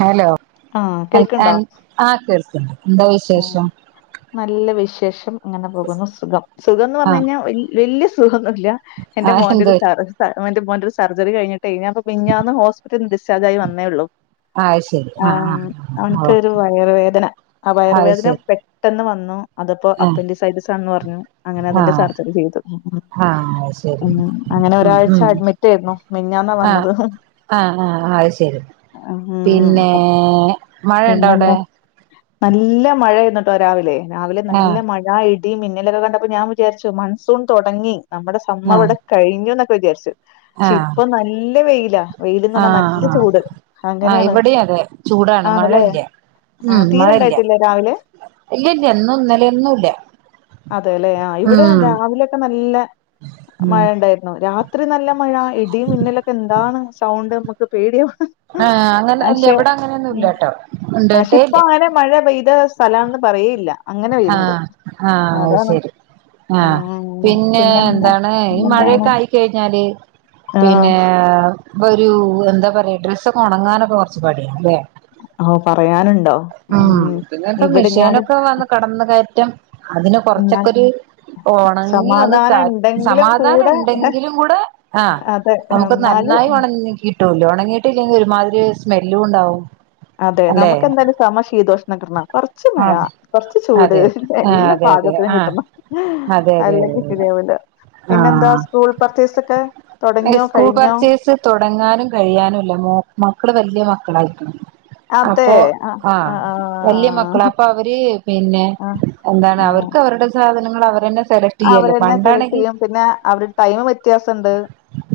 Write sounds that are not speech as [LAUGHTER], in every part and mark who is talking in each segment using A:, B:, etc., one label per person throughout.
A: Hello
B: ആഹ് കേൾക്ക്ണ്ടോ?
A: ആഹ് കേൾക്കുന്നു
B: ആഹ് നല്ല വിശേഷം ഇങ്ങനെ പോകുന്നു സുഖം സുഖം എന്ന്
A: ആ
B: പറഞ്ഞു കഴിഞ്ഞാൽ വല്ല്യ ഒന്നില്ല
A: ആ
B: എന്റെ
A: എന്ത്
B: മോന്റെഒരു സർ എന്റെ മോന്റെ ഒരു സർജറി കഴിഞ്ഞിട്ട്ഴഞ്ഞാ മിഞ്ഞാന്ന് ഹോസ്പിറ്റല ഡിസ്ചാർജ ആയി വന്നേള്ളൂ
A: ആഹ് ശരി ആ
B: ആഹ്
A: ആ ഓ
B: അവനക്ക്രു വയറുവേദന ആഹ്
A: അത്
B: വയറുവേദന
A: ശരി
B: പെട്ടെന്ന് വന്നു അതപ്പോ
A: ആ
B: അപ്പന്റെ സൈറ്റസാണന്ന് പറഞ്ഞു അങ്ങനെ അതിന്റെ സർജറി ചെയ്തു
A: ആ ആ ശരി
B: ഉം അങ്ങനെ
A: ഉം
B: ഒരാഴ്ച
A: ഉം
B: അഡ്മിറ്റ് ആയിരുന്നു മിഞ്ഞാന്നാ വന്നത്
A: ആഹ് ആഹ് അ അത് ശരി
B: ഉം
A: പിന്നെ മഴയണ്ടോ അവിടെ
B: പിന്നെന്താ നല്ല മഴ എന്നിട്ടോ രാവിലെ രാവിലെ
A: ആ
B: നല്ല മഴ ആഹ് ഇടിയ മിന്നലൊക്കെ കണ്ടപ്പോ ഞാൻ വിചാരിച്ചു മൺസൂൺ തുടങ്ങി നമ്മുടെ സമ്മ
A: ആ
B: ഇവടെ കഴിഞ്ഞു എന്നൊക്കെ വിചാരിച്ചു
A: ആ
B: പക്ഷെ ഇപ്പൊ നല്ല വെയിലാ വെയിലന്ന്
A: ആ
B: പറഞ്ഞാ നല്ല ചൂട്
A: ആ
B: അങ്ങനെയാണ്
A: ഇവിടെയും അതെ ചൂടാണ്
B: ആണല്ലേ?
A: മഴല്ല
B: ആ
A: ഉം
B: തീരെ
A: മഴല്ല
B: ഇണ്ടായിട്ടില്ല രാവിലെ?
A: ഇല്ല ഇല്ല എന്നും ഇന്നല ഒന്നുംല്ല
B: അതെല്ലെ ആ ഇവിടെ രാവിലെയൊക്കെ നല്ല
A: ഉം
B: മഴ ഉണ്ടായി രാത്രി നല്ല മഴ ഇടി മിന്നലൊക്കെ എന്താണ് സൗണ്ട് നമ്മുക്ക് പേടിയ
A: ആഹ അങ്ങനെ അല്ല എവിടെ അങ്ങനെയൊന്നുംല്ലട്ടോ
B: പക്ഷെ
A: ഉണ്ടട്ടേ
B: ഇപ്പൊ
A: ഇല്ല
B: അങ്ങനെ മഴ പെയ്ത സ്ഥലാന്ന് പറുകയില്ല
A: ആഹ ആഹ അത് ശരി
B: ആ
A: ആഹ പിന്നെ
B: പിന്നെന്താ?
A: എന്താണ് ഈ
B: പിന്നെന്താണ്?
A: മഴയൊക്കെ ആയിക്കഴിഞ്ഞാല്
B: ആ
A: പിന്നെ ഒരു എന്താ പറയാ ഡ്രസ്സൊക്കെ ഉണങ്ങാനൊക്കെ കുറച്ച് പടിയ അല്ലേ
B: ഓ പറയാനുണ്ടോ?
A: ഉ
B: മ്മ്.
A: പിന്നെ ഇപ്പ
B: ഇവിടെ ഞാന്
A: മഷേനൊക്കെ വന്ന കടന്ന കയറ്റം അതിന്
B: എന്നാൽ
A: കൊറച്ചൊക്കെരു ഉണങ്ങി ഒന്ന്
B: സമാധാനം ഇണ്ടെങ്കിലും
A: സമാധാനം
B: കൂടെ
A: ഉണ്ടെങ്കിലും കൂടെ ആഹ
B: അതെ
A: നമുക്ക്
B: എന്നാലും
A: നന്നായി ഉണങ്ങി കിട്ടൂല്ലോ ഉണങ്ങിയിട്ടില്ലെങ്കിൽ ഒരുമാതിരി സ്മെല്ലും ഉണ്ടാവും
B: അതെ
A: അല്ലെ
B: നമുക്കെന്തായാലും സമ ശീതോഷം കൊറച്ച മഴ കൊറച്ച ചൂട്
A: അതെ അതെ ആഹ്
B: എല്ലാ
A: അതെ അതെ
B: പാകത്തിലും
A: ആഹ്
B: കിട്ടണം
A: അതെ അതെ
B: അല്ലെങ്കിൽ
A: അതെ അതെ
B: ശരിയാവില്ല പിന്നെ എന്താ
A: ആഹ്
B: സ്കൂൾ പർച്ചീസ്ക്കെ
A: സ്കൂൾ പർച്ചേസ് തുടങ്ങാനും കഴിയാനുംല്ല മക്കള് വലിയ മക്കളായിരിക്ക
B: അതെ.
A: അപ്പൊ
B: ആഹ്
A: ആഹ
B: ആഹ്
A: വലയ മക്കള
B: ആഹ്.
A: അപ്പൊ അവര് പിന്നെ
B: ആഹ്
A: എന്താണ്
B: ആഹ്.
A: അവർക്ക് അവരുടെ സാധനങ്ങൾ അവർന്നെ സെലക്ട് ചെയ്യല്ലേ
B: അവരെന്നെ സെലക്ട്
A: പണ്ടാണെങ്കിൽ
B: ചെയ്യും. പിന്നെ അവരു ടൈം വ്യത്യാസംണ്ട്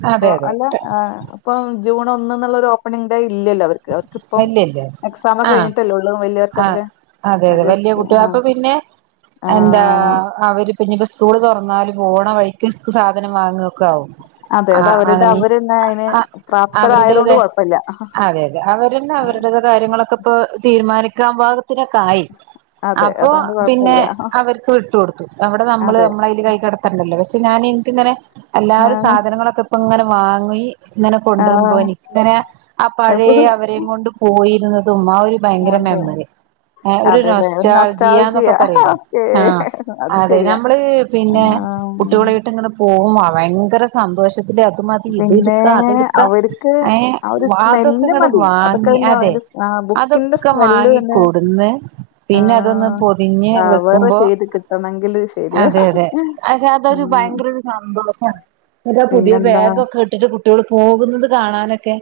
B: അപ്പൊ
A: അതെ അതെ
B: അല്ല ആ ഇപ്പം ജൂൺ ഒന്നന്നുള്ളരു ഓപ്പണിംഗ ഡേ ഇല്ലല്ലോ അവർക്ക് അവർക്കിപ്പം
A: ഇല്ല ഇല്ല
B: എക്സാം ഒക്കെ
A: ആഹ്
B: കഴിഞ്ഞിട്ടല്ലേ ഉള്ളൂ
A: ആ
B: വലിയവർക്കൊക്കെക്കെ
A: അതെ അതെ വലിയ കുട്ടിക അപ്പൊ പിന്നെ എന്താ
B: ആഹ്
A: അവര് പിന്നെ ഇപ്പോ സ്കൂള് തുറന്നാല് പോണ വഴിക്ക് സാധനം വാങ്ങുവ ഒക്കെ ആകും
B: അതെ അതെ അവരുടെ അവര്ന്നെ അതിന് പ്രാപ്തര ആയത കൊണ്ട് കുഴപ്പില്ല
A: അവരന്ന അവരുടത് കാര്യങ്ങളൊക്കെ ഇപ്പോ തീരുമാനിക്കാൻ ഭാഗത്തിനൊക്കെ ആയി
B: അതെ
A: അപ്പൊ
B: അതുകൊണ്ട്
A: പിന്നെ
B: കുഴപ്പല്ല
A: അവർക്ക് വിട്ടൊടുത്തു അവിടെ നമ്മള്
B: അതെ
A: നമ്മള അതിൽ കൈ കിടത്തണ്ടല്ലോ പക്ഷെ ഞാൻ എനിക്കിങ്ങനെ എല്ലാരും
B: ആഹ്
A: സാധനങ്ങളൊക്കെ ഇപ്പ ഇങ്ങനെ വാങ്ങി ഇങ്ങനെ കൊണ്ടുവരുമ്പോ
B: ആഹ്
A: എനിക്കിങ്ങനെ ആ
B: ഇപ്പൊ
A: പഴയ അവരെയും കൊണ്ട് പോയിരുന്നത് അതുമ്മാ ഒരു ഭയങ്കര
B: അതെ
A: മെമ്മറി ഒരു
B: അതെല്ലേ ഒരു നൊസ്റ്റാൾജിയ
A: നൊസ്റ്റാജിയന്നൊക്കെ പറയില്ലേ
B: ഓക്കേ
A: ആഹ
B: അത്
A: അതെ
B: ശരിയാ
A: നമ്മള് പിന്നെ
B: ആഹ്
A: കുട്ടികളായിട്ടിങ്ങനെ പോകുമ്പോ ഭയങ്കര സന്തോഷം അത് മതി
B: പിന്നെ
A: ഇതെടുക്ക അതെടുക്ക
B: അവർക്ക് ആ ഒരു
A: വതൊക്കെ
B: സ്മെല്ല് മതി അതൊക്കെ
A: വാങ്ങി
B: പിന്നെ
A: അതെ
B: അതിന്റെ സ്- ആ ബുക്കിന്റെ
A: അതൊക്കെ
B: സ്മെല്ല് തന്നെ
A: വാങ്ങിക്കൊടുന്ന് പിന്നെ അതൊന്ന്
B: ആഹ്
A: പൊതിഞ്ഞ്
B: കവറ്
A: വെക്കുമ്പോ
B: ചെയ്ത് കിട്ടണെങ്കില് ശരിയാ
A: അതെ അതെ പക്ഷെ അതൊരു
B: ഉം
A: ഭയങ്കര ഒരു സന്തോഷമാണ് എ പുതിയ
B: പിന്നെന്താ
A: ബാഗ് ൊക്കെ കേട്ടിട്ട് കുട്ടികൾ പോകുന്നത് കാണാനൊക്കെ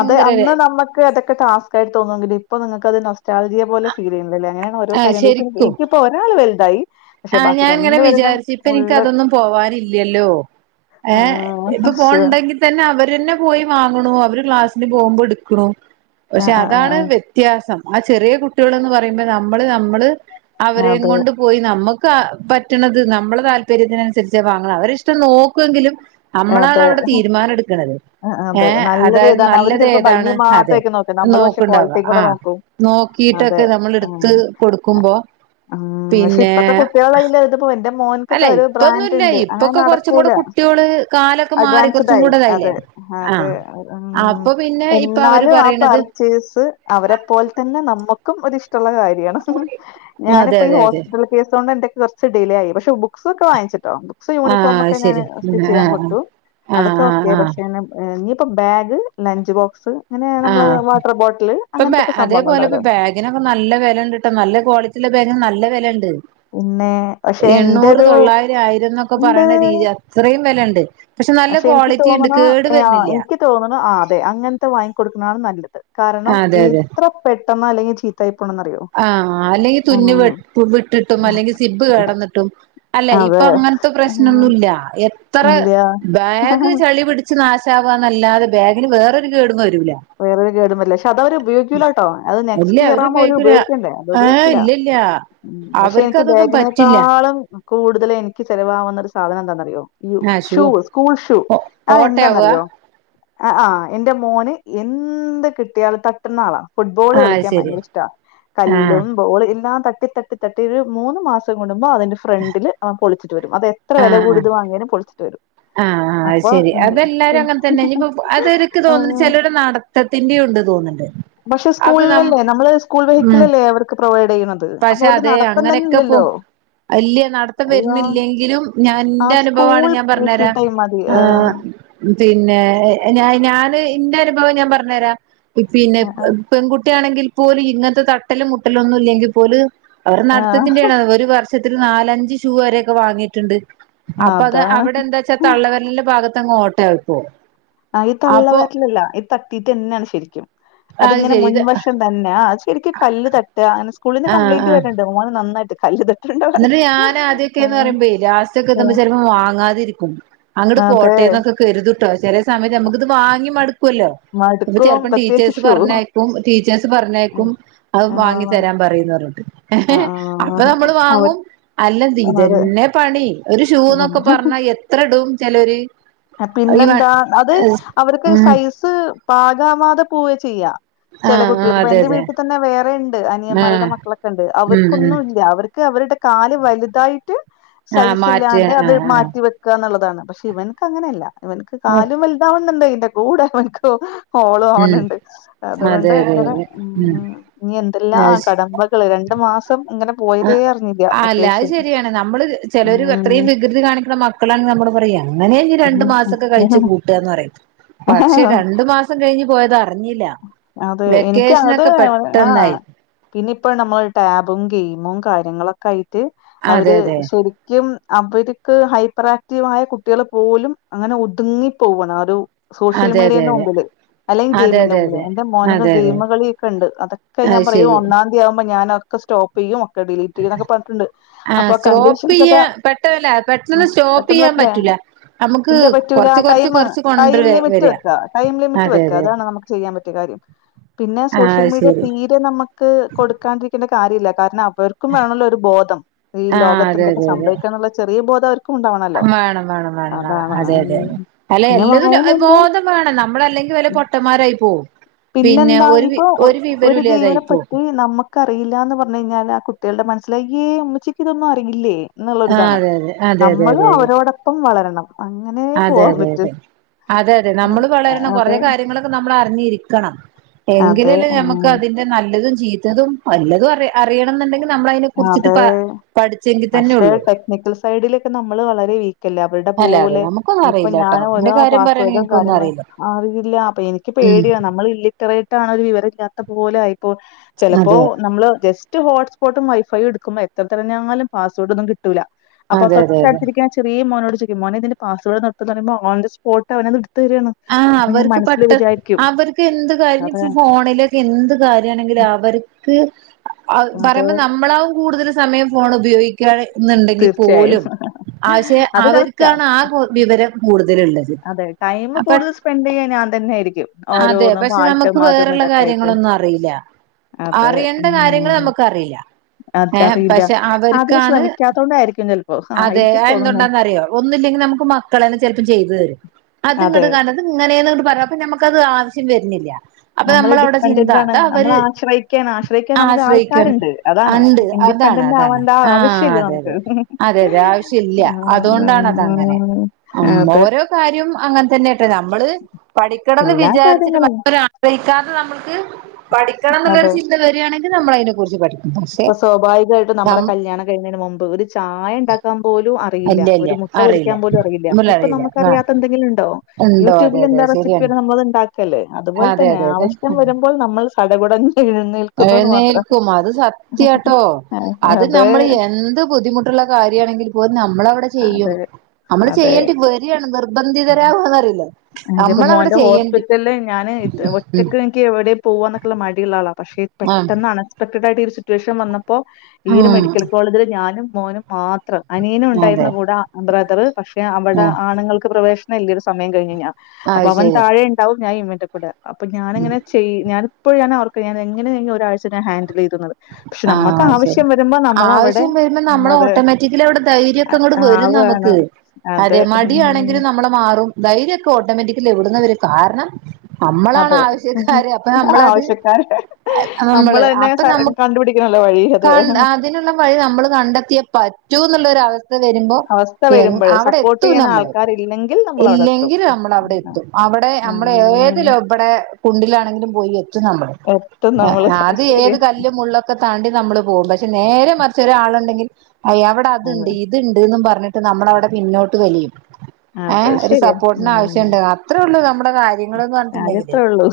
B: അതെ അന്ന് നമക്ക്തൊക്കെ ടാസ് ആായിട്ട് തോന്നെങ്കിൽ ഇപ്പ നിങ്ങക്ക് അത് നസ്റ്റാജെ പോല ഫീൽ ചെയ്യണ്ടല്ലേ അങ്ങനെ ഓരോ
A: ആഹ്
B: കാര്യ ഇ
A: ശരിക്കും
B: ഇനിിപ്പോൊ ഒരാൾ വലുതായി പക്ഷെ
A: ആഹ്
B: ബാക്കി
A: ഞാാന ഇങ്ങനെ
B: രണ്ടുപേരുടെയും
A: വിചാരിച്ച ഇപ്പ എനിിക്ക
B: ഉള്ള്
A: അതൊന്നും പോവാനില്ലല്ലോ ഏഹ ഇപ്പൊ
B: ആഹ് ശ്ശോ.
A: പോണണ്ടെങ്കിൽ തന്നെ അവര്ന്നെ പോയി വാങ്ങണ അവര് ക്ലാസിന് പോകുമ്പോ എടുക്കണു പക്ഷെ
B: ആഹ് ആഹ്
A: അതാണ്
B: ആഹ്
A: വ്യ വ്യത്യാസം ആ ചെറിയ കുട്ടികൾന്ന് പറയുമ്പോ നമ്മള് നമ്മള്
B: ആഹ്
A: അവരും
B: അതെ
A: കൊണ്ട് പോയി നമ്മുക്ക് പറ്റണത് നമ്മളെ താല്പര്യത്തിനനുസരിച്ച് വാങ്ങണം അവരിഷ്ടം നോക്കുമെങ്കിലും
B: അതെ
A: നമ്മളാണവിടെ തീരുമാനം എടുക്ക്ണത്
B: ആഹ്
A: ഏ
B: അതെ നല്ലത്
A: അതായത്
B: ഏതാണ് അവര്
A: നല്ലത്
B: ചിലപ്പോ ഭംഗി
A: ഏതാണ് അതെ
B: മാത്രമായിരിക്കും നോക്ക നമ്മള് പക്ഷെ
A: നോക്കണ്ടവാ
B: ക്വാളിറ്റിയും കൂടെ
A: ആഹ
B: നോക്കും അതെ
A: നോക്കിട്ടൊക്കെ നമ്മൾ എടുത്ത് കൊടുക്കുമ്പോ
B: ഉ പക്ഷെ
A: പിന്നെ
B: ഇപ്പത്തെ കുട്ടികള ഇപ്പോ എന്റെ മോൻ
A: അല്ല ഇപ്പൊൊന്നുമല്ല ഇപ്പൊക്കെ കുറച്ചും കൂടെ കുട്ടികള് കാലൊക്കെ മാറി
B: അഡ്വാൻസ്ഡ്
A: കുറച്ചും
B: ആയി
A: കൂടെ ഇതായില്ലേ
B: അതെ
A: ആഹ
B: അതെ
A: അപ്പൊ പിന്നെ ഇപ്പൊ അവര് പറയണത്
B: ചീസ് അവരെ പോലെ തന്നെ നമ്മക്കും ഒര് ഇഷ്ടള്ള കാര്യാണ്
A: അതെ
B: ഞാനിപ്പോ ഈ
A: അതെ അതെ
B: ഹോസ്പിറ്റല കേസ് കൊണ്ട് ഇന്റൊക്കെ കുറച്ച് ഡിലേ ആയി പക്ഷെ ബുക്ക്സൊക്കെ വാങ്ങിച്ച്ട്ടോ ബുക്ക്സ്
A: ആഹ്
B: യൂണഫോമ്
A: അത്
B: ഒക്കെ ഞാന്
A: ശരി
B: സ്റ്റിച്ച്
A: ആഹ്
B: ചെയ്യാൻ കൊട്
A: ആഹ്
B: അതൊക്കെ
A: ആഹ്
B: ഓക്കെ
A: ആഹ്
B: പക്ഷെ നീയിപ്പ ബാഗ് ലഞ്ച് ബോക്സ് അങ്ങനെ നമ്മള്
A: ആഹ്
B: വാട്ടർ ബോട്ടിൽ അങ്ങനത്തൊക്കെ സംഭവങ്ങള്ണ്ടാവ് ലെ
A: ബാഗിനൊക്ക നല്ല വിലണ്ട് ട്ടാ നല്ല ക്വാളിറ്റി ഇള്ള ബാഗിന് നല്ല വെല ഇണ്ട്
B: പിന്നെ പക്ഷെ എന്റെ
A: എണ്ണൂറ്
B: ഒരു
A: തൊള്ളായിരം ആയിരംന്നൊക്കെ പറയ്ണ
B: ഇന്റെ
A: രീതി അത്രയും വിലണ്ട് പക്ഷെ നല്ല ക്വാളിറ്റി ഇണ്ട് കേട് വര്ണില്ല
B: എനിക്ക് തോന്ന്ണു ആഹ് അതെ അങ്ങനത്തെ വാങ്ങികൊടുക്ക്ന്നതാണ് നല്ലത് കാരണം
A: അതെ അതെ
B: ഇത്ര പെട്ടെന്ന് അല്ലെങ്കി ചീത്ത ആയി പോണന്ന് അറിയോ
A: ആഹ അല്ലെങ്കിൽ തുന്ന് വെട്ട വിട്ടിട്ടും അല്ലെങ്കിൽ സിബ്ബ് കേടന്നിട്ടും അല്ലെ
B: അതെ.
A: ഇപ്പൊ അങ്ങനത്തെ പ്രശ്നം
B: ഉം
A: ഒന്നുല്ല എത്ര
B: ഇല്ല.
A: ബാഗ് ചളി പിടിച്ച് നാശവാന്നല്ലാതെ ബാഗിന് വേറൊരു കേടും വരൂല
B: വേറെ ഒരു കേടും വരില്ല പക്ഷെ അത് അവര് ഉപയോഗിക്കൂലാട്ടാ അത്
A: ഇല്ല
B: നെക്സ്റ്റ് ഇയർ
A: അവര്
B: ആമ്പൊ ഒരു
A: ഉപയോഗിക്കൂല
B: ഉപയോഗിക്കണ്ടേ അത്
A: ഏ
B: ഉപയോഗിക്കൂല
A: ഇല്ലല്ല
B: ഉം പക്ഷെ
A: അവർക്ക്
B: എനിക്ക്
A: അതൊന്നും പറ്റില്ല
B: ബേഗിനേക്കാളും കൂടുതല് എനിക്ക് ചിലവാവുന്ന ഒരു സാധനം എന്താന്നറിയോ യു
A: ആ ഷൂ
B: ഷൂവ് സ്കൂൾ ഷൂ അത്‌
A: ഓട്ടയാവുക
B: എന്താന്നറിയോ ആഹ് ആഹ് എന്റെ മോന് എന്ത് കിട്ടിയാലും തട്ട്ന്ന ആളാ ഫുട്ബോള്
A: ആ അത്
B: കളിക്കാൻ
A: ശരി
B: ഭയങ്കര ഇഷ്ടാ
A: ആ
B: കല്ലും ബോൾ എല്ലാം തട്ടി തട്ടി തട്ടി ഒരു മൂന്ന് മാസം കൂടുമ്പോ അതിന്റെ ഫ്രണ്ടില് അവൻ പൊളിച്ചിട്ട് വരും അത് എത്ര വില കൂടിയത് വാങ്ങിയാലും പൊളിച്ചിട്ട് വരും
A: ആഹ് ആഹ് അത്
B: അപ്പൊ
A: ശരി
B: ഇനി
A: അതെല്ലാരും അങ്ങന് തന്നെ ഇനി ഇപ്പ അതൊര് ഇക്ക്
B: ഉം
A: തോന്ന്ന്നു ചിലോര് നട ത്തിന്റേം ഉണ്ട് തോന്ന്ണ്ട്
B: പക്ഷെ സ്കൂളിലല്ലേ നമ്മള് സ്കൂൾ
A: ഉം
B: വെഹിക്കിളല്ലേ അവർക്ക് പ്രൊവൈഡ് ചെയ്യ്ണത്
A: പക്ഷെ അത് അങ്ങനെഒക്കെ പോ ഇല്ല നടത്തം
B: അയ്യോ,
A: വരുന്നില്ലെങ്കിലും ഞാൻ
B: ആ
A: ഇന്റെ അനുഭവാണ്
B: സ്കൂൾ
A: ഞാൻ പറഞ്ഞ്
B: പി
A: തരാം
B: ടൈം മതി ആ,
A: ആഹ് പിന്നെ ഞാന് ഇന്റെ അനുഭവം ഞാൻ പറഞ്ഞരാം പിന്നെ പെൺകുട്ടിയാണെങ്കിൽ പോലും ഇങ്ങനത്തെ തട്ടലും മുട്ടലൊന്നും ഇല്ലെങ്കിൽ പോലും അവരെ
B: ആ,
A: നടത്തത്തിന്റെ ആണ് ഓര് വർഷത്തില് നാലഞ്ച് ഷൂ വരെയൊക്കെ വാങ്ങിയിട്ടുണ്ട് അപ്പൊ അത്
B: അതാണ്
A: അവിടെ എന്താച്ചാ തള്ള വെരലിന്റെ ഭാഗത്തങ്ങ് ഓട്ട ആയിപ്പോവും
B: ആഹ് ഈ തള്ളവെരലല്ല ഇത് തട്ടീട്ടെന്നെണ് ശരിക്കും
A: അത്
B: അതിങ്ങനെ
A: ശരി ഇത്
B: മുൻവശം തന്നെ ആഹ് ശരിക്ക് കല്ല് തട്ട അങ്ങനെ സ്കൂളിന്ന്
A: ആഹ്
B: കംപ്ലയിന്റ് വര്ണണ്ട് മോന് നന്നായിട്ട് കല്ല് തട്ട്
A: അന്ന്ട്ട് ഞാൻ ആദ്യൊക്കെന്നറിയുമ്പേ ലാസ്റ്റ് ഒക്കെ എന്തുമ്പ ചെലപ്പോ വാങ്ങാതിരിക്കും അങ്ങട്ട്
B: ആഹ് അതെ
A: പോട്ടേന്നൊക്കെ കരുതുട്ടോ ചെലെ സമയത്ത് ഞമ്മക്ക് ഇത് വാങ്ങി മടുക്കുല്ലോ പ്പൊ
B: മടുക്കും
A: ചെൽപ്പോ
B: പ്രത്യേകിച്ച്
A: ടീച്ചേഴ്സ്
B: ഷൂ
A: പറഞ്ഞയക്കും ടീച്ചേഴസ് പറഞ്ഞയക്കും
B: ആഹ്
A: അഹ് വാങ്ങി
B: ആഹ്
A: തെരാൻ പറയ്ന്ന്റഞ്ഞിട്ട് അപ്പൊ
B: ആഹ്
A: നമ്മള് വാ
B: അവർ
A: വാങ്ങും അല്ല
B: അതെ
A: ഇതെന്നെ പണി ഒരു ഷൂന്നൊക്കെ
B: ഇതന്നെ
A: പറ്ന്നാ എത്ര ഇടും ചെലോര്
B: പിന്നെന്താ അത് അവർക്ക്
A: ഉം
B: സൈസ് പാകാവാതെ പോവ ചെയ്യാ ചെല
A: ആഹ് ആഹ്
B: കുട്ടികൾക്ക് ഇപ്പൊ
A: അതെ
B: എന്റെ
A: അതെ
B: വീട്ടി
A: ആഹ്
B: തന്നെ വേറെ ഇണ്ട് അനിയന്മാരുടെ മക്കളൊക്കെ ഇണ്ട്
A: ഉം ഉം
B: അവർക്കൊന്നും ഇല്ല അവർ അവരുടെ കാല് വലുതായിട്ട്
A: ആഹ്
B: സൈസ്
A: മാറ്റ്
B: ഇല്ലാണ്ട് അത്
A: ആഹ് ആഹ്
B: മാറ്റി വെ ക്കാന്ന്ള്ളതാണ് പക്ഷെ ഇവൻക്ക് അങ്ങനല്ല ഇവനക്ക്
A: ഉം
B: കാലും വലുതാവുന്നുണ്ട് ഇന്റെ കൂടെ ഇവൻക്കും ഓളു
A: അതെ
B: ഓനുണ്ട് അതുകൊണ്ട്
A: അതെ
B: ഇങ്ങനെ
A: അതെ ഉം
B: മ് ഇനി എന്തെല്ലാം
A: അത്
B: കടമ്പ രണ്ട് മാസം ഇങ്ങനെ
A: ആഹ്
B: പോയതേ അറിഞ്ഞില്ല
A: അല്ല അഹ്
B: വെക്കേഷൻ
A: ശരിയാണ് നമ്മള് ചെലോര് അത്രയും വികൃതി കാണിക്കണ മക്ക ക്കളാ നമ്മള് പറയ എങ്ങനെ ഇനി രണ്ടു മാസൊക്കെ കഴിച്ചു കൂട്ടാന്ന് പറയും പക്ഷെ
B: ഉം
A: രണ്ട് മാ സം കയിഞ്ഞ് പോയതറിഞ്ഞില്ല
B: അതെ എനിക്ക് അത് ആഹ പിന്നെ ഇപ്പോ നമ്മൾ ടാബും ഗെയിമും കാര്യങ്ങളൊക്കെ ആയിറ്റ്
A: അതെ
B: അവര്
A: അതെ
B: ശെരിക്കും അവര്ക്ക് ഹൈപ്പർ ആക്റ്റീവ് ആയ കുട്ട്യാൾ പോലും അങ്ങനെ ഒതുങ്ങിപ്പോവാണ് ആ ഒരു സോഷ്യൽ
A: അതെ അതെ
B: മീഡിയെന്റെ
A: അതെ
B: മുമ്പില് അല്ലെങ്കിൽ
A: അതെ
B: ഗെയിമിന്റെ
A: അതെ
B: മുമ്പില്
A: അതെ
B: എന്റെ മോന്
A: അതെ അതെ
B: ഗെയിമ് കളിക്കെണ്ട് അതൊക്കെ ഞാൻ
A: അത്
B: പറയും
A: ശരി
B: ഒന്നാം തി ആവുമ്പോ ഞാനൊകെ സ്റ്റോ പ്പെയ്യും ഒക്കെ ഡിലീറ്റ്യ്യു ന്നൊക്കെ പർട്ട്ണ്ട്
A: ആ
B: അപ്പൊ
A: സ്റ്റോപ്പ്
B: കണ്ടീഷൻസൊക്കെ
A: ചെയ്യാ പെട്ടല്ല
B: മ്
A: പെട്ടെന്ന് സ്റ്റോപ്പ്
B: പെട്ടന്ന്
A: ചെയ്യാൻ
B: പറ്റ്ലെ?
A: പറ്റൂല നമുക്ക്
B: ഇല്ല പറ്റൂളാ
A: കൊറച്ച് കൊറച്ച്
B: ടൈമ്
A: കൊറച്ച് കൊണ്ട്
B: ടൈം
A: വ
B: ലിമിറ്റ്
A: വരിക
B: വെക്ക ടൈം ലിമിറ്റ്
A: അതെ
B: വെക്കാ
A: അതെ
B: അതാണ് നമുക്ക് ചെയ്യാ പറ്റ [UNINTELLIGIBLE] പിന്നെ
A: ആ
B: സോഷ്യൽ
A: അത്
B: മീഡിയ
A: ശരി
B: തീരെ നമക്ക് കൊടുക്കാണ്ടിരിക്കേണ്ട കാര്യല്ല്യ കാര്ണം അവർ ക്കും വേണല്ലോ ഒരു ബോധം ഈ
A: ആ
B: ലോകത്ത്
A: അതെ
B: എന്തൊക്കെ
A: അതെ അതെ
B: സംഭവിക്കാനുള്ള ചെറിയ ബോധം അവര്
A: വേണം വേണം വേണം വേണം അതെ
B: ഉം
A: അതെ അല്ല
B: പിന്നെ
A: എല്ലതിനും
B: വായനല്ല
A: ബോധം വേണം നമ്മള് അല്ലെങ്കി വല്ല്യ പൊട്ടമാരായി പോവും. പിന്നെ
B: പിന്നെന്താ
A: ഒരു
B: ഇപ്പൊ
A: വിവരം
B: ഒരു ഗെയിമിനെ
A: ഇല്ലാതായിപ്പോവും
B: പറ്റി നമ്മ ക്കറിയില്ലാന്ന് പർഞ്ഞ് കഴിഞ്ഞാല് ആ കുട്ട്യേൾടെ മനസ്സില് അയ്യേ ഉമ്മചിക്കതൊന്നും അറിയില്ലേ?
A: ആ
B: ന്ന്ള്ളോര്താണ്
A: അതെ അതെ അതെ
B: നമ്മളും
A: അതെ
B: അവരോടൊപ്പം വളരണം അങ്ങനെ
A: അതെ
B: പോവാൻ
A: അതെ
B: പറ്റൂ
A: അതെ അതെ അതെ നമ്മള് വളരണം
B: അതെ
A: കൊറെ കാര്യങ്ങള് നമ്മളർഞ്ഞിര്ക്കണം
B: അതെ
A: എങ്കിലല്ലേ ഞമക്ക്
B: ഉം
A: അതിന്റെ നല്ലതും ചീത്തതും വല്ലതും അറി അറിയണന്ന്ണ്ടെങ്കില് നമ്മളയ്നെ
B: അതെ
A: കുറിച്ചിട്ട് പ പഠിച്ചെങ്കി തന്നെ ഒള്ളൂ.
B: നെക്കിൽ സൈഡിലൊക്കെ നമ്മള് വളരെ വീക്കല്ലേ അപ് വർടെ
A: അല്ലാതെ
B: പോലെ
A: നമുക്കൊന്നും
B: ഇപ്പൊ
A: അറിയില്ല കേട്ടോ
B: ഞാനും
A: എന്റെ
B: ഓരോ
A: കാര്യം പറയണെങ്കിൽ
B: പാസ്വഡോ
A: എനിക്കൊന്നും
B: കാര്യങ്ങളോ
A: അറിയില്ല
B: അറില്ല അപ്പ എനി ക്ക്
A: ഉം
B: പേടിയാണ് നമ്മൾ ഇല്ല [UNINTELLIGIBLE] വിവര ഇല്ലാത്ത പോലെ ആയിപ്പോ ചെലപ്പോ
A: അതെ
B: നമ്മള് ജസ്റ്റ് ഹോട്ട്സ് പോട്ടും വൈഫൈയും എടുക്കുമ്പോ എത്ര തെരഞ്ഞാലും പാസ് വേർഡ് ഒന്നും കിട്ടൂല
A: അതെ
B: അപ്പോ
A: അതെ അതെ
B: തൊട്ടട്തിരിക്കണ ചെ ചെറിയ മോനോട്‌ ചോയ്ക്കും മോനേ ഇതിന്റെ പാസ്സ്‌വേർഡോന്നെടുത്ത് തരോ ഓൺന്തസ്പോട്ട് അവനത് എടുത്ത് തെരാണ്.
A: ആഹ് അവർക്ക് പെട്ട അവർക്ക് എന്ത് കാര്യു
B: അതെ
A: പ്പ ഫോണില് എന്ത് കാര്യണെങ്കിലും അവർക്ക് ആ
B: അതെ
A: പറയുമ്പ നമ്മളാവും കൂടുതല് സ് സമയം ഫോണ് ഉപയോ ഗിക്കാന്ന്ണ്ടെങ്കി
B: തീർച്ചയായും
A: പോലും ആ ഷെ
B: അത് കറക്റ്റാ
A: അവർക്കാണ് ആ കൂ വിവരം. കൂട്തല്ള്ളത്.
B: അതെ ടൈമ് കൂടുത സ്പെന്റയ്യാ ഞാൻ തന്നൊയിരിയ്ക്കും
A: അതെ
B: ഓരോന്ന് പാട്ട് അതും ഇതൊക്കായിട്ട്.
A: ല്ല അറിയണ്ട കാര്യങ്ങള്
B: മ്മ്.
A: നമ്മക്ക് അറീല. ഏ
B: അതറിയില്ല.
A: പക്ഷേ
B: അതിന്
A: അവര്ക്കാണ്
B: ശ്രമിക്കാത്തോണ്ടായിരിക്കും ചെലപ്പോ.
A: അതെ
B: ആയിരിക്കും
A: അഹ്
B: തോന്നുന്നു.
A: എന്തോണ്ടന്നറിയോ? ഒന്നില്ലെങ്കിൽ നമുക്ക് മക്കളെന്നെ ചെലപ്പൊ ചെയ്ത് തരും. അത്
B: അതെ.
A: ഇങ്ങട്ട് കര അത് ഇങ്ങനെന്ന് പറയാം അപ്പൊ നമുക്കത് ആവശ്യം വര്ന്നില്ല്യ. അപ്പൊ
B: നമ്മള്
A: നമ്മളവടെ
B: ഡിപെൻഡന്റ് ആണ്. നമ്മളെ
A: ചിന്താതഅവര്
B: ആശ്രയിക്കാൻ ആശ്രയിക്കാൻ നമുക്ക്
A: ആശ്രയികാണ്.
B: ആൾക്കാരുണ്ട്. അതാണ്.
A: ആഹ് ണ്ട്. അതാണ്
B: ഇൻഡിപെൻഡന്റ്
A: അതാണ്
B: ആവേണ്ട
A: ആഹ്
B: ആവശ്യമില്ല
A: അതെ അതെ
B: നമുക്ക്.
A: അതെ അതെ ആവശ്യല്ല. അതുകൊണ്ടാണ് അതങ്ങനെ
B: ആഹ്.
A: ഉം
B: അതെ.
A: ഓരോ കാര്യം അങ്ങ അങ്ങൻതന്നെയാട്ടാ നമ്മള് പഠിക്കണന്ന്
B: എല്ലാ
A: വിചാരിച്ചിട്ട്
B: കാര്യങ്ങളും.
A: മറ്റൊരാളെ അറിയിക്കാതെ നമ്മൾക്ക് പഠിക്കണം
B: അതെ.
A: എന്നുള്ളൊരു ചിന്ത വരാണെങ്കിൽ നമ്മളതിനെ കുറിച്ച് പഠിക്കും. പക്ഷെ
B: ഇപ്പൊ സ്വാഭാവികമായിട്ടും നമ്മുടെ
A: നം
B: കല്ല്യാണം കഴിയുന്നേന് മുമ്പ് ഒരു ചായ ഉണ്ടാക്കാൻ പോലും അ റിയില്ല
A: ഇല്ല ഇല്ല
B: ഒരു മുട്ട
A: അറിയില്ല
B: പൊരിക്കാൻ പോലും അറിയില്ല
A: മുല
B: ഇപ്പ
A: അറിയില്ല ആ
B: നമ്മക്കറിയാത്ത എന്തെങ്കിലുണ്ടോ?
A: ഉണ്ടോ അതെ
B: യൂട്യൂബിൽ
A: അതെ
B: എന്താ റെസിപ്പി
A: ശരിയാണ്
B: നമ്മള് ണ്ടാക്കല്.
A: അതെ
B: അതുപോൽതന്നെ
A: അതെ അതെ
B: ആവശ്യം വരുമ്പോൾ നമ്മൾ സടകുടഞ്ഞ് എഴുന്നേൽ
A: ഏഴുന്നേൽക്കും അത് സത്യട്ടോ. അത്
B: അതെ
A: നമ്മള് എന്ത് ബുദ്ധിമുട്ടുള്ള കാര്യമാണെങ്കിലും പോലും നമ്മൾ അവിടെ ചെയ്യും.
B: അതെ
A: നമ്മള്
B: അതെ.
A: ചെയ്യേണ്ടി വരാണ് നിർബന്ധിതരാകുവാന്ന് പറയില്ലെ.
B: ഇതിപ്പോ മോന്റെ ഹോസ്പിറ്റലില് ഞാന് ത്
A: ഉം
B: ഒറ്റക്ക് എനിക്ക് എവിടെയും പോവാനൊക്കുള്ള മടിയുള്ള ആളാ. പക്ഷേ
A: ആഹ്
B: പെട്ടന്ന് അൺഎക്സ്പെക്ടഡ് ആയിട്ട് ഒരു സിറ്റുവേഷൻ വന്നപ്പോ ഈ ഒരു
A: ഉം
B: മെഡിക്കൽ കോളേജില് ഞാനും മോനും മാത്രം. അനിയനും
A: അതെ
B: ഉണ്ടായിരുന്നു കൂടെ ബ്രദറ് പക്ഷേ അവിടെ
A: ആഹ്
B: ആണുങ്ങൾക്ക് പ്രവേശനം ഇല്ലല്ലോ സമയം കഴിഞ്ഞു കഴിഞ്ഞാ. അപ്പൊ
A: അത്
B: അവൻ
A: ശരി
B: താഴെ ഉണ്ടാവും ഞാൻ ഇവന്റെ കൂടെ അപ്പൊ ഞാനിങ്ങനെ ചി ട്ടയ് ഞാനിപ്പോ അത് ഓർക്കാ ഞാനെങ്ങനെ ഒരാഴ്ച ഹാൻഡിൽ ചെയ്തൂന്നത്.
A: ആഹ് ശരി.
B: നമ്മളവിടെ
A: ആവശ്യം വരുമ്പോ നമ്മള്
B: അതെ
A: ഓട്ടോമാറ്റിക്കലി അവിടെ ധൈര്യം ക്കങ്ങട് വരും
B: ആവാണ്.
A: നമുക്ക്
B: അതെ. ഉം.
A: അരമടിയാണെങ്കിലും നമ്മള മാറും. ധൈര്യമൊക്കെ ഓട്ടോമാറ്റിക്കലി എവിടുന്നാവരാ. കാരണം നമ്മളാണ്
B: അതെ.
A: ആവശ്യക്കാര് അപ്പൊ നമ്മളത്
B: ആവശ്യക്കാരെ നമ്മൾ
A: നമ്മള്
B: തന്നെ
A: അപ്പൊ
B: സ
A: നമുക്ക്
B: കണ്ടുപിടി നല്ല വഴി അത്
A: അതിനുള്ള വഴി നമ്മള് കണ്ടെത്തിയേ പറ്റൂ എന്നുള്ള ഒരവസ് ഥ വരുമ്പോ
B: അവസ്ഥ
A: എ
B: വരുമ്പഴ്
A: അവിടെ
B: സപ്പോർട്ട്
A: എത്തും
B: ചെയ്യാൻ
A: നമ്മള്.
B: ആൾക്കാരില്ലെങ്കിൽ നമ്മളവിടെ എത്തും.
A: ഇല്ലെങ്കിൽ നമ്മൾ
B: ഉം
A: അവിടെ എത്തും. അവിടെ നമ്മള്
B: ഉം.
A: ഏതിലോ ഇവിടെ കുണ്ടിലാണെങ്കിലും പോയി എ ച്ചു നമ്മള്.
B: എത്തും നമ്മള് അത്
A: ആദ്യം ഏത്
B: ശരിയാ.
A: കല്ല് മുള്ളൊക്കെ താണ്ടി നമ്മള് പോകും. പക്ഷെ നേരെ മറിച്ച് ഒരാളുണ്ടെങ്കിൽ ഹയ് അവിടെ
B: അതെ
A: ഇ ഇത്ണ്ട്ന്ന് പറഞ്ഞിട്ട് നമ്മള് അവിടെ പിന്നോട്ട് വലിയും.
B: അത്
A: ഏഹ് ഒരു
B: ശരിയാ.
A: സപ്പോർട്ടിന്
B: ഉം
A: ആവശ്യം ഉണ്ട്. അത്രേയുള്ളൂ നമ്മുടെ കാര്യങ്ങളെന്ന്
B: കാര്യം
A: പറഞ്ഞിട്ടുണ്ടെങ്കില്.
B: അത്രേ ഉള്ളൂ.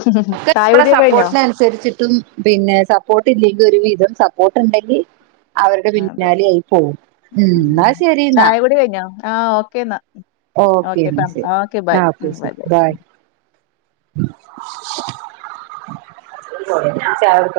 A: ക്ക്
B: ചായ
A: എപ്പളാ
B: കുടിയൊക്കെ കഴിഞ്ഞോ?
A: സപ്പോർട്ടിന് അനുസരിച്ചിട്ടും പിന്നെ സപ്പോർട്ട് ഇല്ലെങ്കിൽ ഒരു വിധം സപ്പോർട്ട് ഉണ്ടെങ്കി അവരുടെ
B: അതെ.
A: പിന്നാലെയായി പോവും. ഉം എന്നാ ശരി എന്നാ.
B: കുടി കഴിഞ്ഞോ? ആഹ് ഓക്കേ എന്നാ.
A: ഓക്കെ എന്നാ ശരി. ആഹ് ഓക്കെ
B: ബൈ
A: ശരി.
B: ബൈ.
A: ബായ്. [UNINTELLIGIBLE]